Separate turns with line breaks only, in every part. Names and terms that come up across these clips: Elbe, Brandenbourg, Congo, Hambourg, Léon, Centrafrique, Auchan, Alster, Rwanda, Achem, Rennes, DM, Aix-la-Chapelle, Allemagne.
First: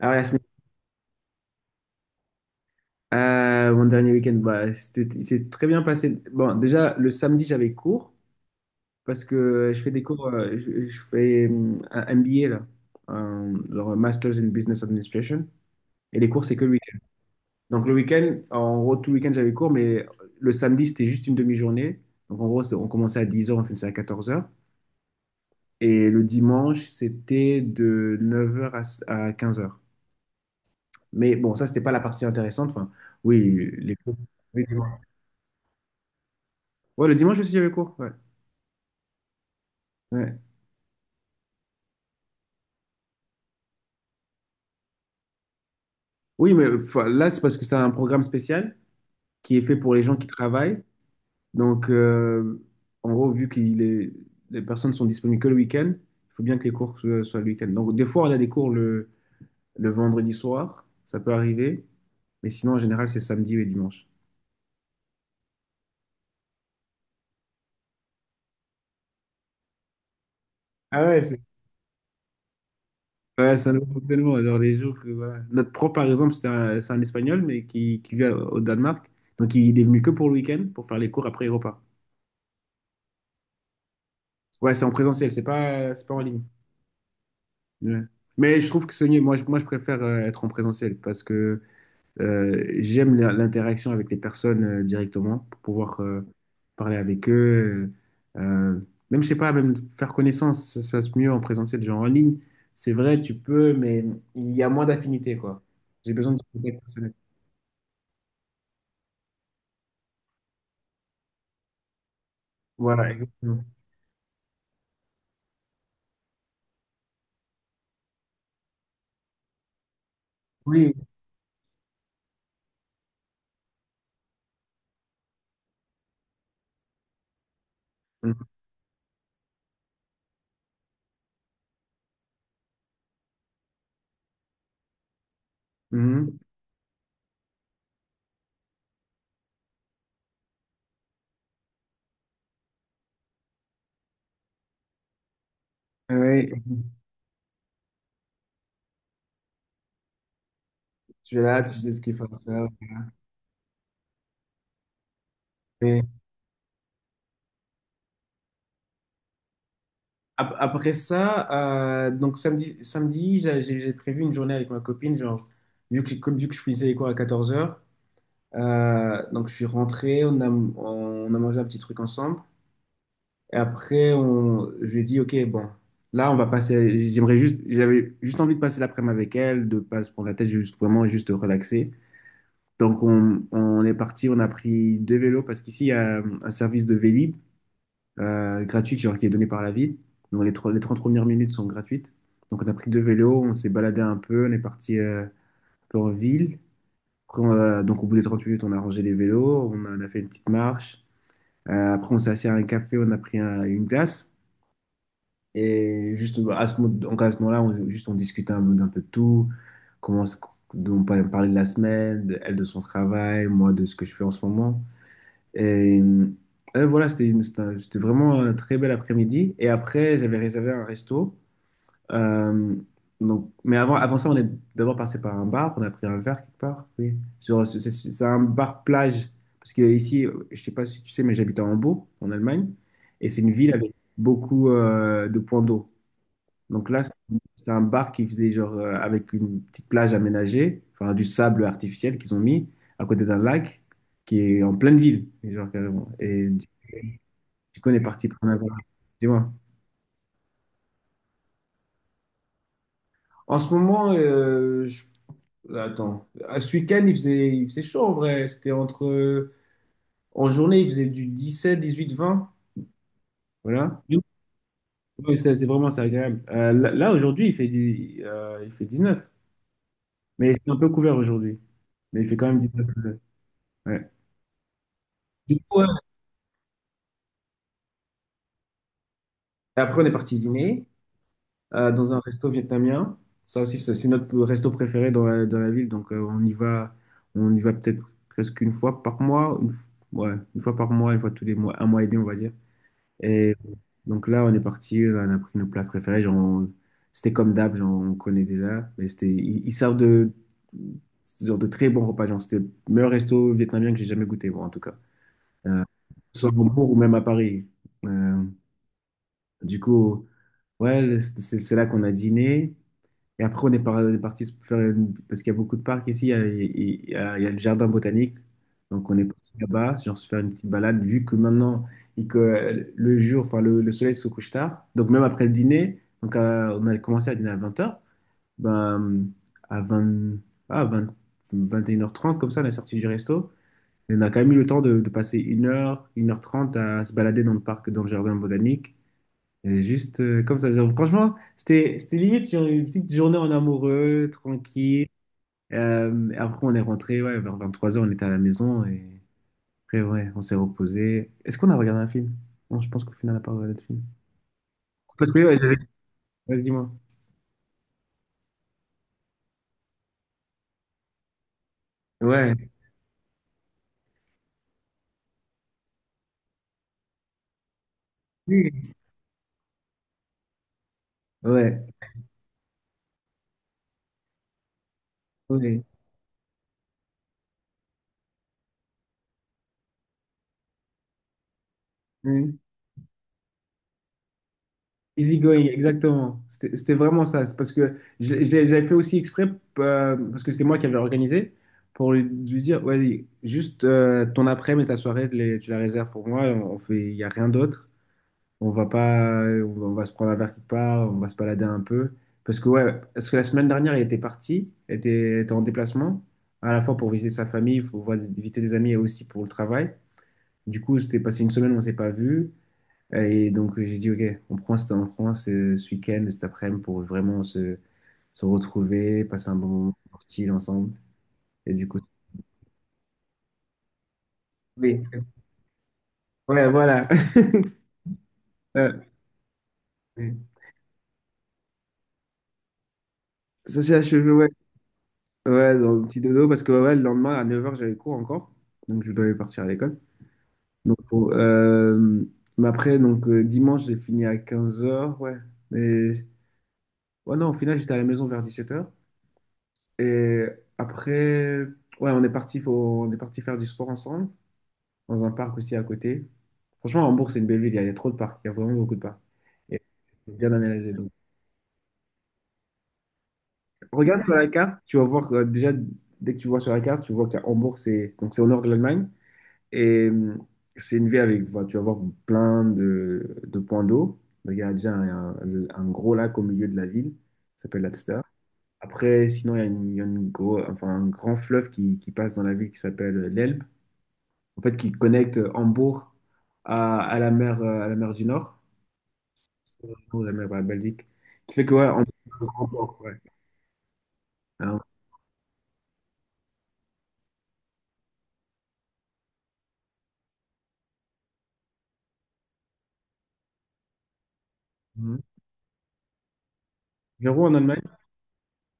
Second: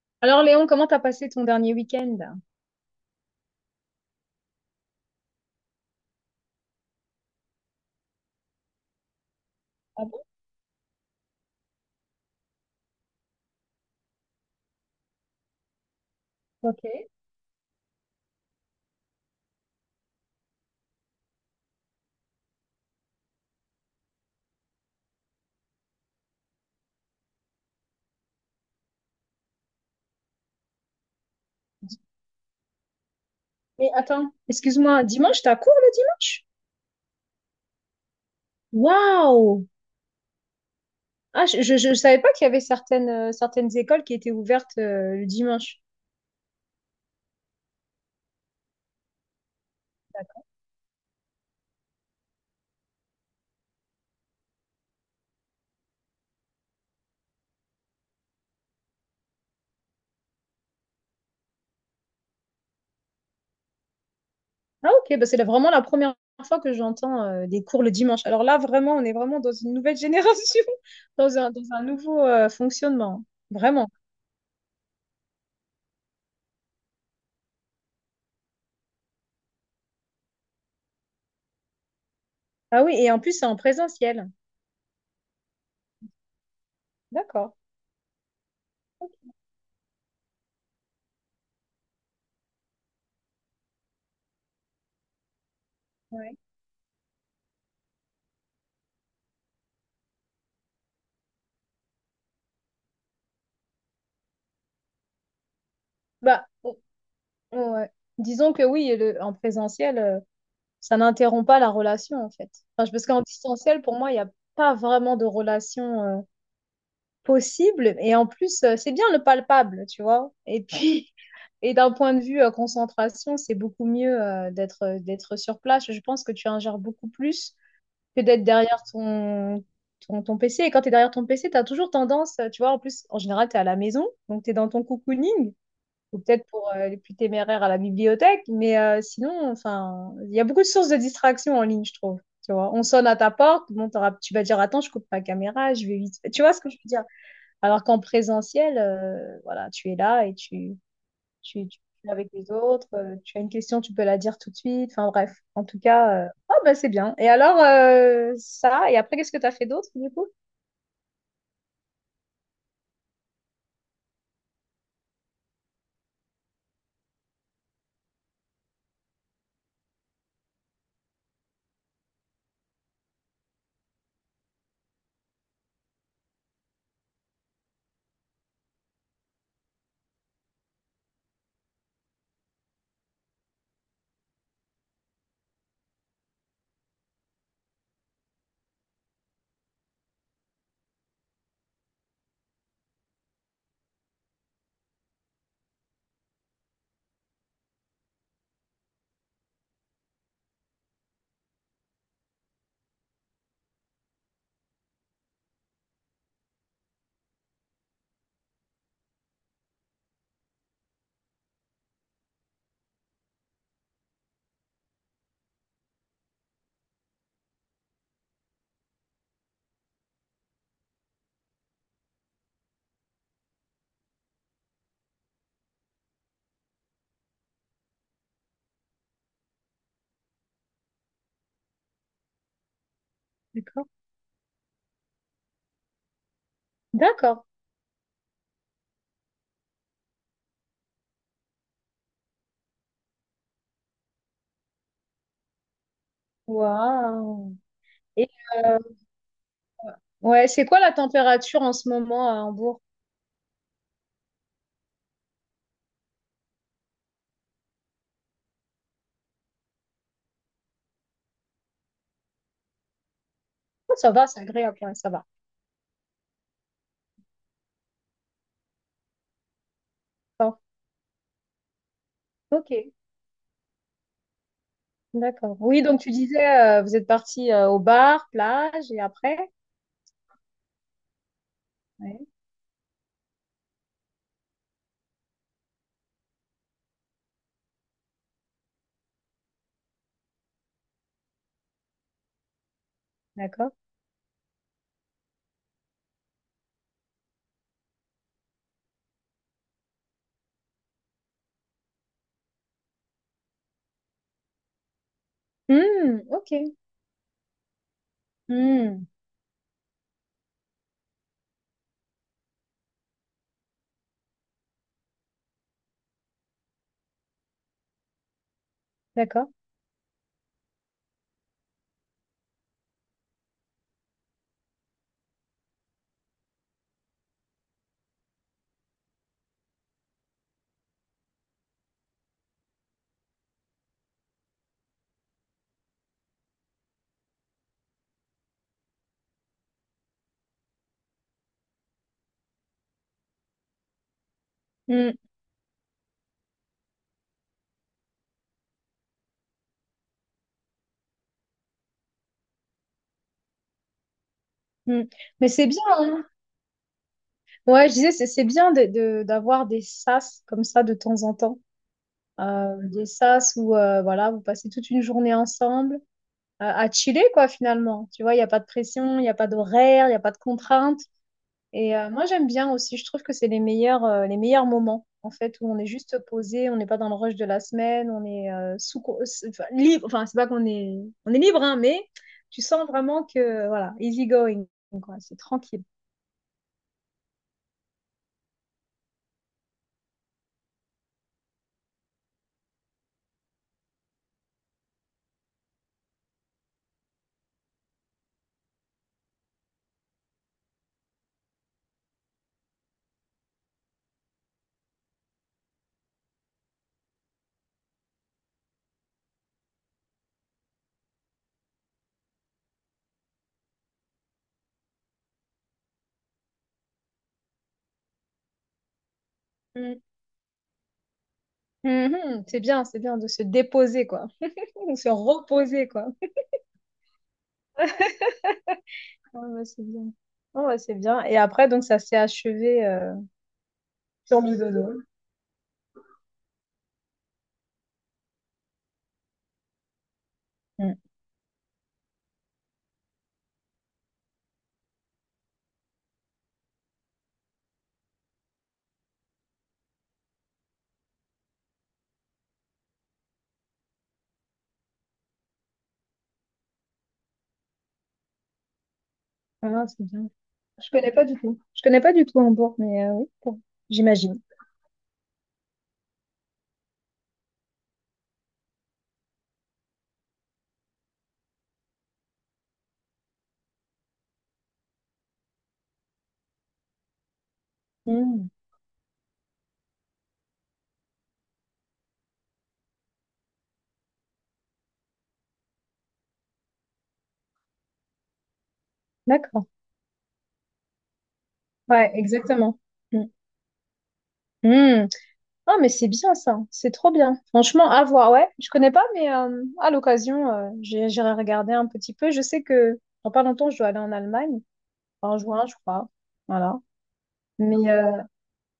Ah ouais, la
Alors Léon, comment t'as passé ton dernier week-end?
mon dernier week-end, il s'est très bien passé. Bon, déjà, le samedi, j'avais cours parce que je fais des
Ah bon?
cours, je fais un MBA, là, genre un Masters in Business Administration. Et les cours, c'est que le
Ok.
week-end. Donc, le week-end, en gros, tout le week-end, j'avais cours, mais le samedi, c'était juste une demi-journée. Donc, en gros, on commençait à dix heures, on finissait à quatorze heures. Et le dimanche, c'était de neuf heures à quinze heures. Mais bon, ça, c'était pas la partie intéressante. Enfin, oui,
Mais
les cours.
attends,
Oui,
excuse-moi, dimanche, t'as cours le dimanche?
ouais, le dimanche aussi, j'avais cours. Ouais.
Waouh!
Ouais.
Ah, je savais pas qu'il y avait certaines, certaines écoles qui étaient ouvertes le dimanche.
Oui, mais enfin, là, c'est parce que c'est un programme spécial qui est fait pour les gens qui
D'accord.
travaillent. Donc, en gros, vu que les personnes sont disponibles que le week-end, il faut bien que les cours soient le week-end. Donc, des fois, on a des cours le vendredi soir, ça peut arriver. Mais sinon, en général, c'est samedi et dimanche.
Ah ok, bah c'est vraiment la première fois que j'entends des cours le dimanche. Alors là, vraiment, on est vraiment dans une nouvelle génération,
Ah ouais,
dans
c'est
un, dans un nouveau fonctionnement.
ouais, c'est un
Vraiment.
nouveau fonctionnement. Alors, les jours que, voilà. Notre prof, par exemple, c'est un Espagnol, mais qui vit au Danemark. Donc, il est venu que pour le week-end pour faire les cours, après, il repart.
Ah oui, et en plus, c'est en présentiel.
Ouais, c'est en présentiel, c'est pas en ligne.
D'accord.
Ouais. Mais je trouve que Sony, moi, je préfère être en présentiel parce que j'aime l'interaction avec les personnes directement pour pouvoir
Ouais.
parler avec eux. euh, euh, Même, je sais pas, même faire connaissance, ça se passe mieux en présentiel, genre en ligne. C'est vrai, tu peux, mais il y a moins d'affinité, quoi. J'ai besoin de
Bah,
contact personnel.
ouais. Disons que oui, en présentiel. Ça n'interrompt pas la relation, en fait. Enfin, parce
Voilà,
qu'en
exactement.
distanciel, pour moi, il n'y a pas vraiment de relation possible. Et en plus, c'est bien le palpable, tu vois. Et
Oui.
puis, et d'un point de vue concentration, c'est beaucoup mieux d'être sur place. Je pense que tu ingères beaucoup plus que d'être
Mhm.
derrière ton PC. Et quand tu es derrière ton PC, tu as toujours tendance, tu vois, en plus, en général, tu es à la maison, donc tu es dans ton cocooning ou
Mhm.
peut-être pour les plus téméraires à la bibliothèque, mais sinon, enfin, il y a beaucoup de sources de distraction en ligne, je trouve. Tu vois, on sonne à ta porte, bon, tu vas dire attends, je coupe ma caméra, je vais vite. Tu
Ouais.
vois ce que je veux dire? Alors qu'en présentiel, voilà, tu es là et tu,
Tu es là,
tu,
tu
tu
sais ce
es
qu'il faut
avec les autres, tu as une question, tu peux la dire tout de suite. Enfin bref, en tout
faire.
cas, bah, c'est bien. Et alors, ça, et après, qu'est-ce que tu as fait d'autre du coup?
Après ça, donc samedi, samedi j'ai prévu une journée avec ma copine, genre, vu que, comme vu que je finissais les cours à 14h, donc je suis rentré, on a mangé un petit truc ensemble, et après, je lui ai dit, ok, bon, là, j'aimerais juste, j'avais juste envie de passer l'après-midi avec elle, de pas se prendre la tête, juste vraiment, juste relaxer. On est parti, on a pris deux vélos, parce qu'ici, il y a un service de Vélib, gratuite, genre qui est donnée par la ville. Donc les 30 premières minutes sont gratuites. Donc on a pris deux vélos, on s'est baladé un peu, on est parti un peu en ville. Après, donc au bout des 30 minutes, on a rangé les vélos, on a fait une petite marche. Après, on s'est assis à un café, on a pris une glace. Et juste bah, donc à ce moment-là, juste on discutait d'un peu de tout. Comment, on parlait de la semaine, elle de son travail, moi de ce que je fais en ce moment. Et voilà, c'était vraiment un très bel après-midi. Et après, j'avais réservé un resto. Euh, donc, mais avant, avant ça, on est d'abord passé par un bar. On a pris un verre quelque part. Oui. Sur, c'est un bar plage. Parce que ici, je sais pas si tu sais, mais j'habite à Hambourg, en Allemagne. Et c'est une ville
D'accord.
avec beaucoup de points d'eau. Donc là,
D'accord.
c'était un bar qui faisait genre avec une petite plage aménagée, enfin du sable artificiel qu'ils ont mis à côté d'un lac qui est en pleine ville. Et genre carrément.
Waouh.
Du coup, on est parti
Et
prendre un verre.
euh,
Dis-moi.
ouais, c'est quoi la température en ce moment à Hambourg?
En ce moment, attends, à ce week-end, il faisait chaud en vrai. En journée, il faisait du 17, 18, 20.
Ah,
Voilà.
ça va, c'est agréable, ouais, ça va.
Ouais, ça, c'est agréable. Là, aujourd'hui, il fait 19. Mais
Bon,
c'est un peu couvert aujourd'hui. Mais il fait quand même
ok,
19. Ouais. Du
d'accord.
coup,
Oui, donc tu disais, vous êtes parti au bar, plage, et après?
Et après, on est parti dîner dans un
Ouais,
resto vietnamien. Ça aussi, c'est notre resto préféré dans la ville. Donc, on y va peut-être presque une fois par mois. Ouais, une fois par mois, une fois tous les mois, un mois et demi, on va dire. Et
d'accord.
donc là, on est parti, on a pris nos plats préférés. C'était comme d'hab, genre, on connaît déjà. Mais ils servent genre, de très bons repas. Genre, c'était le meilleur resto vietnamien que j'ai jamais goûté, bon en tout cas.
Hmm, ok.
Soit à Hambourg ou même à Paris. Euh,
Hmm,
Du coup, ouais, c'est là qu'on a dîné. Et après, on est parti se faire parce qu'il y a beaucoup de parcs ici. Il y a le jardin botanique. Donc, on est
d'accord.
parti là-bas, genre se faire une petite balade. Vu que maintenant, que le jour, enfin, le soleil se couche tard. Donc, même après le dîner, donc, on a commencé à dîner à 20 heures. Ben, à 20 ah, vingt Vingt et une heures trente, comme ça, on est sorti du resto. Et on a quand même eu le temps de passer une heure trente à se balader dans le parc, dans le jardin botanique. Et juste comme ça. Genre, franchement, c'était limite genre, une petite journée en amoureux, tranquille.
Hmm,
Après, on est rentré, ouais, vers trois heures on était à la maison. Et après, ouais, on s'est reposé. Est-ce qu'on a regardé un film? Non, je pense qu'au final, on n'a pas regardé de film.
hmm.
Parce que,
Mais
ouais,
c'est
j'avais...
bien, hein.
Vas-y, moi.
Ouais, je disais, c'est bien de, d'avoir des sas comme ça de temps en temps.
Ouais.
Des sas où, voilà, vous passez toute une journée ensemble, à chiller, quoi, finalement. Tu vois, il n'y a pas de
Oui.
pression, il n'y a pas d'horaire, il n'y a pas de contrainte.
Ouais.
Et moi, j'aime bien aussi. Je trouve que c'est les meilleurs moments, en fait, où on
Ouais.
est juste posé, on n'est pas dans le rush de la semaine, on est enfin, libre. Enfin, c'est pas qu'on est, on est libre, hein, mais
Ouais.
tu sens vraiment que, voilà, easy going, quoi. C'est
Easygoing,
tranquille.
exactement. C'était vraiment ça. C'est parce que j'avais fait aussi exprès, parce que c'était moi qui avais organisé, pour lui, lui dire, vas-y, juste ton après-midi et ta soirée, tu la réserves pour moi. On fait, il n'y a rien d'autre. On va pas, on va se prendre un verre quelque part, on va se balader un peu. Parce que, ouais, parce que la semaine dernière, il était parti, il était, était en déplacement, à la fois pour visiter sa famille, visiter des amis et aussi pour le travail. Du coup, c'était passé une semaine, on ne s'est pas vu. Et donc, j'ai dit, OK, on prend ce week-end, cet après-midi pour vraiment se retrouver, passer un bon moment
Mm.
chill ensemble. Et du coup,
Mhm. C'est bien de se déposer, quoi. De
oui,
se reposer, quoi.
ouais, voilà. Euh,
Ouais, ouais, c'est bien. Ouais, ouais, c'est bien. Et après, donc, ça s'est achevé
ça s'est achevé,
sur
ouais.
le dodo.
Ouais, dans le petit dodo, parce que ouais, le lendemain, à 9h, j'avais cours encore. Donc, je devais partir à l'école. Donc,
Mm.
bon, mais après, donc, dimanche, j'ai fini à 15h, ouais. Mais, ouais, non, au final, j'étais à la maison vers 17h. Et après, ouais, on est parti faire du sport ensemble dans un parc aussi à côté. Franchement, Hambourg, c'est une belle ville, il y a trop de parcs, il y a vraiment beaucoup de parcs.
Ouais,
Et
non, c'est bien.
c'est bien
Je
aménagé. Donc,
connais pas du tout. Je connais pas du tout Hambourg, mais oui, bon,
regarde sur
j'imagine.
la carte, tu vas voir que déjà, dès que tu vois sur la carte, tu vois que Hambourg, c'est au nord de l'Allemagne. Et c'est une ville avec, voilà, tu vas voir plein de points d'eau. Donc, il y a déjà un gros lac au milieu de la ville, ça s'appelle l'Alster.
Mm.
Après, sinon, il y a enfin, un grand fleuve qui passe dans la ville qui s'appelle l'Elbe, en fait, qui connecte Hambourg à la mer du Nord.
D'accord.
Ou la mer, ouais, Belgique. Qui fait que, ouais,
Ouais,
on
exactement.
remporte, ouais.
Mm.
Alors,
Mm. Ah, mais c'est bien ça. C'est trop bien. Franchement, à voir. Ouais, je connais pas, mais à l'occasion, j'irai regarder un petit peu. Je sais que dans pas longtemps, je dois aller en Allemagne.
mhm.
En juin, je crois. Voilà.
0 en Allemagne,
Mais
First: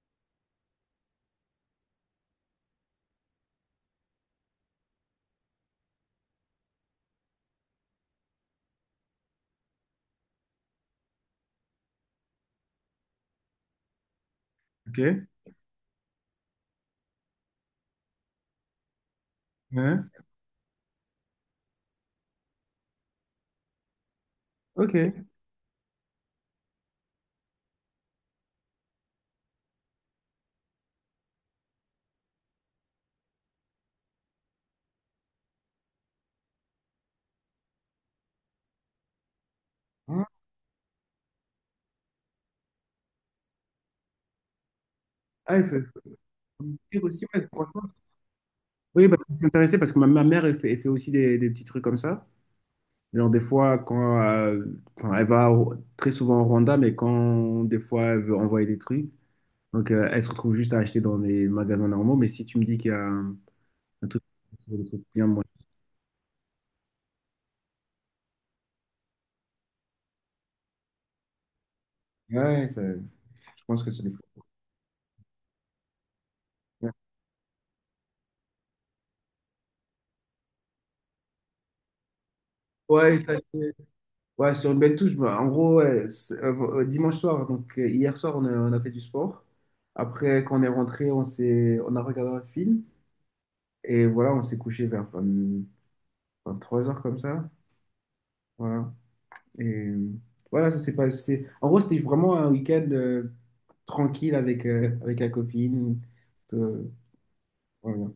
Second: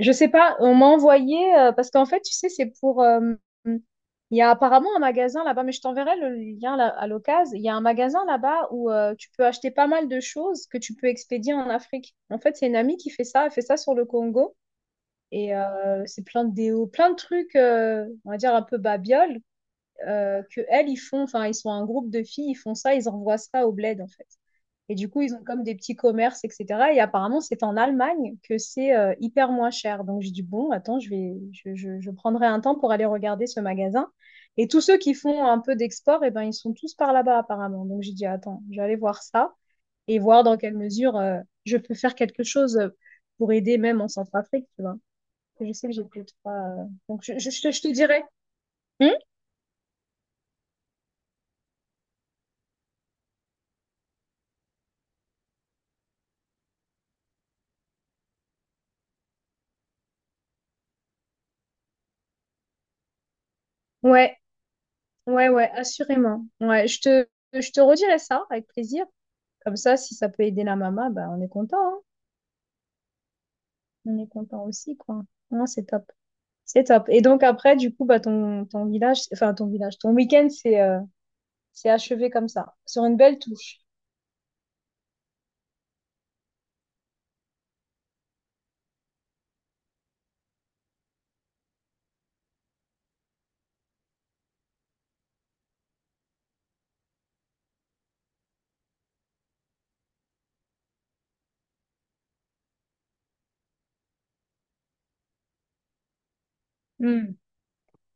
je sais pas, on m'a envoyé, parce qu'en fait, tu sais, c'est pour... il y a apparemment un magasin là-bas, mais je t'enverrai le lien à l'occasion. Il y a un magasin là-bas où tu peux acheter pas mal de choses que tu peux expédier en Afrique. En fait, c'est une amie qui fait ça, elle fait ça sur le Congo.
ok.
Et c'est plein de déos, plein de trucs, on va dire un peu babioles,
Ouais.
que elles, ils font, enfin, ils sont un groupe de filles, ils font ça, ils envoient ça au bled, en fait. Et du
Ok.
coup, ils ont comme des petits commerces, etc. Et apparemment, c'est en Allemagne que c'est hyper moins cher. Donc, j'ai dit, bon, attends, je vais, je prendrai un temps pour aller regarder ce magasin. Et tous ceux qui font un peu d'export, eh ben, ils sont tous par là-bas, apparemment. Donc, j'ai dit, attends, je vais aller voir ça et
Ah,
voir dans quelle mesure je peux faire quelque chose pour aider même en Centrafrique, tu vois.
ah, il
Je
faut
sais que j'ai plus de trois.
Faut me dire
Donc,
aussi, ouais,
je te je
franchement.
te dirai.
Oui,
Hmm.
parce que je suis intéressé parce que ma mère, elle fait aussi des petits trucs comme ça. Genre, des fois, quand enfin, très souvent au Rwanda, mais quand des fois elle veut envoyer des trucs, donc elle se retrouve juste à acheter dans les magasins normaux. Mais si tu me dis qu'il y a un truc,
Ouais.
des trucs bien moins.
Ouais, ouais, assurément. Ouais, je te redirai ça avec plaisir. Comme ça, si ça peut aider la maman, bah, on est content, hein.
Ouais, ça- je pense que c'est des
On est content aussi, quoi. Non, c'est top. C'est
fois.
top. Et donc après, du coup, bah, ton, ton village, enfin ton village, ton week-end, c'est achevé comme ça, sur une
Ouais, ça,
belle
c'est-
touche.
Ouais, sur une belle touche. Bah, en gros, ouais, dimanche soir, donc hier soir, on a fait du sport. Après, quand on est rentré, on a regardé un film. Et voilà, on s'est couché vers 20 23 heures comme ça. Voilà. Et voilà, ça s'est passé. En gros, c'était vraiment un week-end tranquille avec, avec la copine. Tout- euh,
Hmm.
voilà.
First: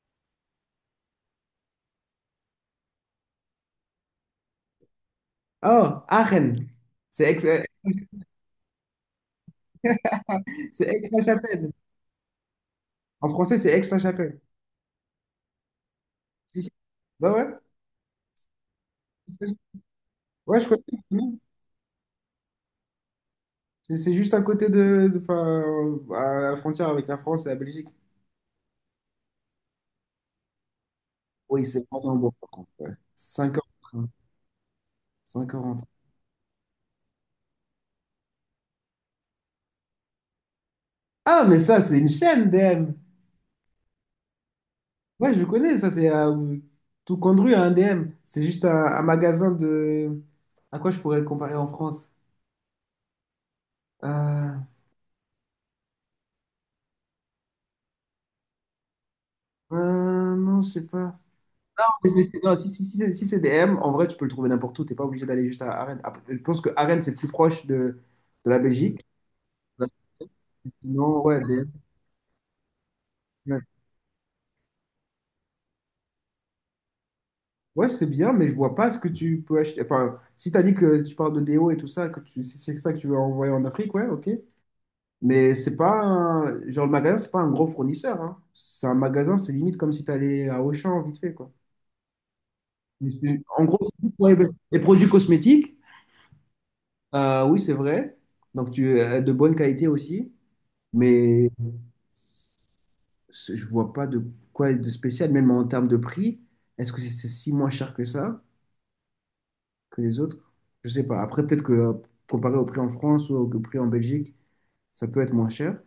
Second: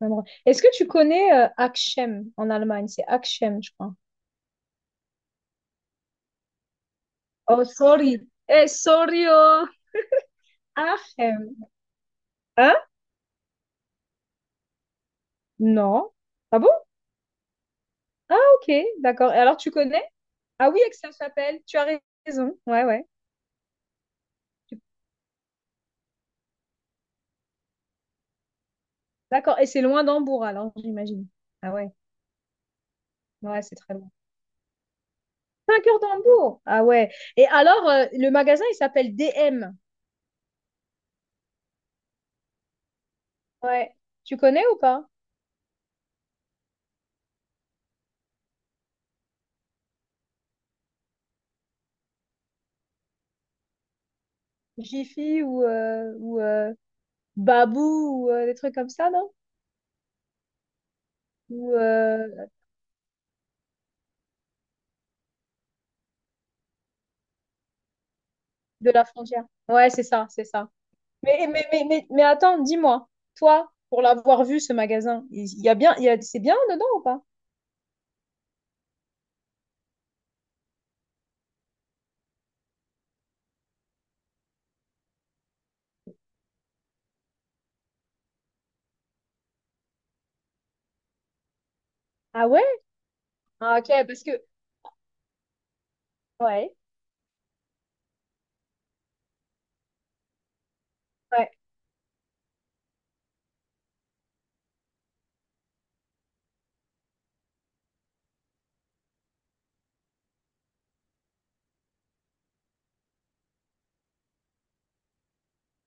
Vraiment. Est-ce que tu connais Achem en Allemagne? C'est Achem, je crois.
Oh, Aachen! C'est Aix, euh,
Oh, sorry. Eh, sorry, oh.
c'est Aix-la-Chapelle.
Achem. Hein?
En français, c'est Aix-la-Chapelle.
Non. Ah
Si, si.
bon?
Bah ouais.
Ah, ok, d'accord. Et alors, tu connais?
Ouais, je
Ah oui,
connais.
Aix-la-Chapelle, tu as raison. Ouais, ouais.
C'est juste à côté enfin, à la frontière avec la France et la Belgique.
D'accord. Et c'est loin d'Hambourg, alors, j'imagine.
Oui,
Ah
c'est
ouais,
Brandenbourg, par contre. Ouais. Cinq
ouais,
heures
c'est
de
très
train.
loin.
5 heures en
5
train.
heures d'Hambourg. Ah ouais. Et alors, le magasin, il s'appelle DM.
Ah, mais ça, c'est une chaîne, DM.
Ouais. Tu connais ou pas?
Ouais, je connais, c'est à tout conduit à un DM. C'est juste un magasin de. À quoi je pourrais le comparer en France? Euh,
Jiffy ou, Babou ou des trucs comme ça, non?
non, je sais pas.
Ou
Non, si, c'est DM, en vrai, tu peux le trouver n'importe où. T'es pas obligé d'aller juste à Arène. Après, je pense que Arène, c'est plus proche de la
de
Belgique.
la frontière. Ouais, c'est ça, c'est ça.
Non, ouais,
Mais, mais,
DM.
mais, mais, mais attends, dis-moi, toi, pour l'avoir vu, ce magasin, il y a bien, c'est bien dedans ou pas?
Ouais, c'est bien, mais je vois pas ce que tu peux acheter. Enfin, si t'as dit que tu parles de déo et tout ça, que tu... si c'est ça que tu veux envoyer en Afrique, ouais, ok. Mais c'est pas un... Genre, le magasin, c'est pas un gros fournisseur, hein. C'est un magasin, c'est limite comme si t'allais à Auchan vite fait, quoi.
Ah ouais?
En
Ah
gros, c'est
ok,
juste
parce
pour
que...
les produits cosmétiques,
Ouais.
oui, c'est vrai. Donc, tu as de bonne qualité aussi. Mais
Ouais.
je vois pas de quoi de spécial, même en termes de prix. Est-ce que C'est si moins cher que ça que les autres. Je sais pas. Après, peut-être que comparé au prix en France ou au prix en Belgique, ça peut être moins cher.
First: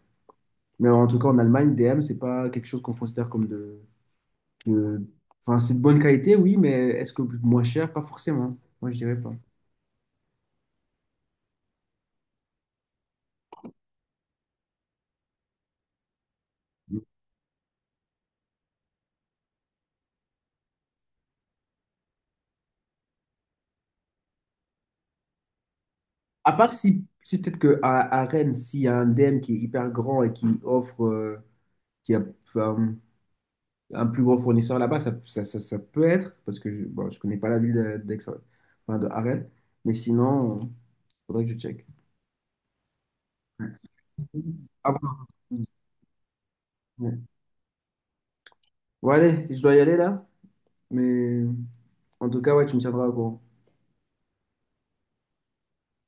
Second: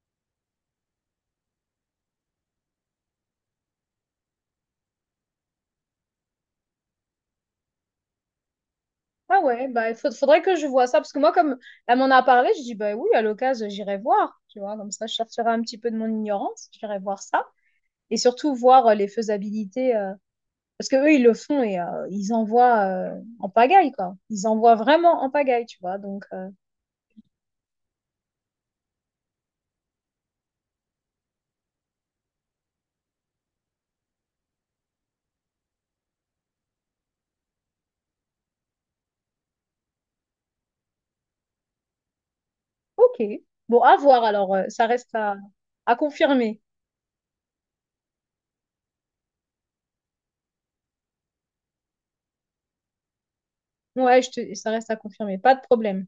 Mais en tout cas, en Allemagne, DM, c'est pas quelque chose qu'on considère comme de- enfin, c'est de bonne qualité, oui, mais est-ce que moins cher? Pas forcément. Moi, je dirais pas.
Ah ouais, bah, faudrait que je vois ça, parce que moi, comme elle m'en a parlé, je dis, bah oui, à l'occasion, j'irai voir, tu vois, comme ça, je sortirai un petit peu de mon ignorance, j'irai voir ça, et surtout voir les faisabilités, parce que eux, ils le font et ils envoient en pagaille, quoi. Ils envoient vraiment en pagaille, tu vois, donc,
À part si, si peut-être que à Rennes, s'il y a un DM qui est hyper grand et qui offre, qui a enfin, un plus gros fournisseur là-bas, ça peut être, parce que je, bon, je connais pas la ville d'Aix, enfin, de à Rennes, mais sinon, faudrait que je check.
ok. Bon, à voir, alors, ça
Ah
reste
bon.
à confirmer.
Ouais. Bon, allez, je dois y aller là. Mais en tout cas, ouais, tu me tiendras au courant.
Ouais, ça reste à confirmer, pas de problème.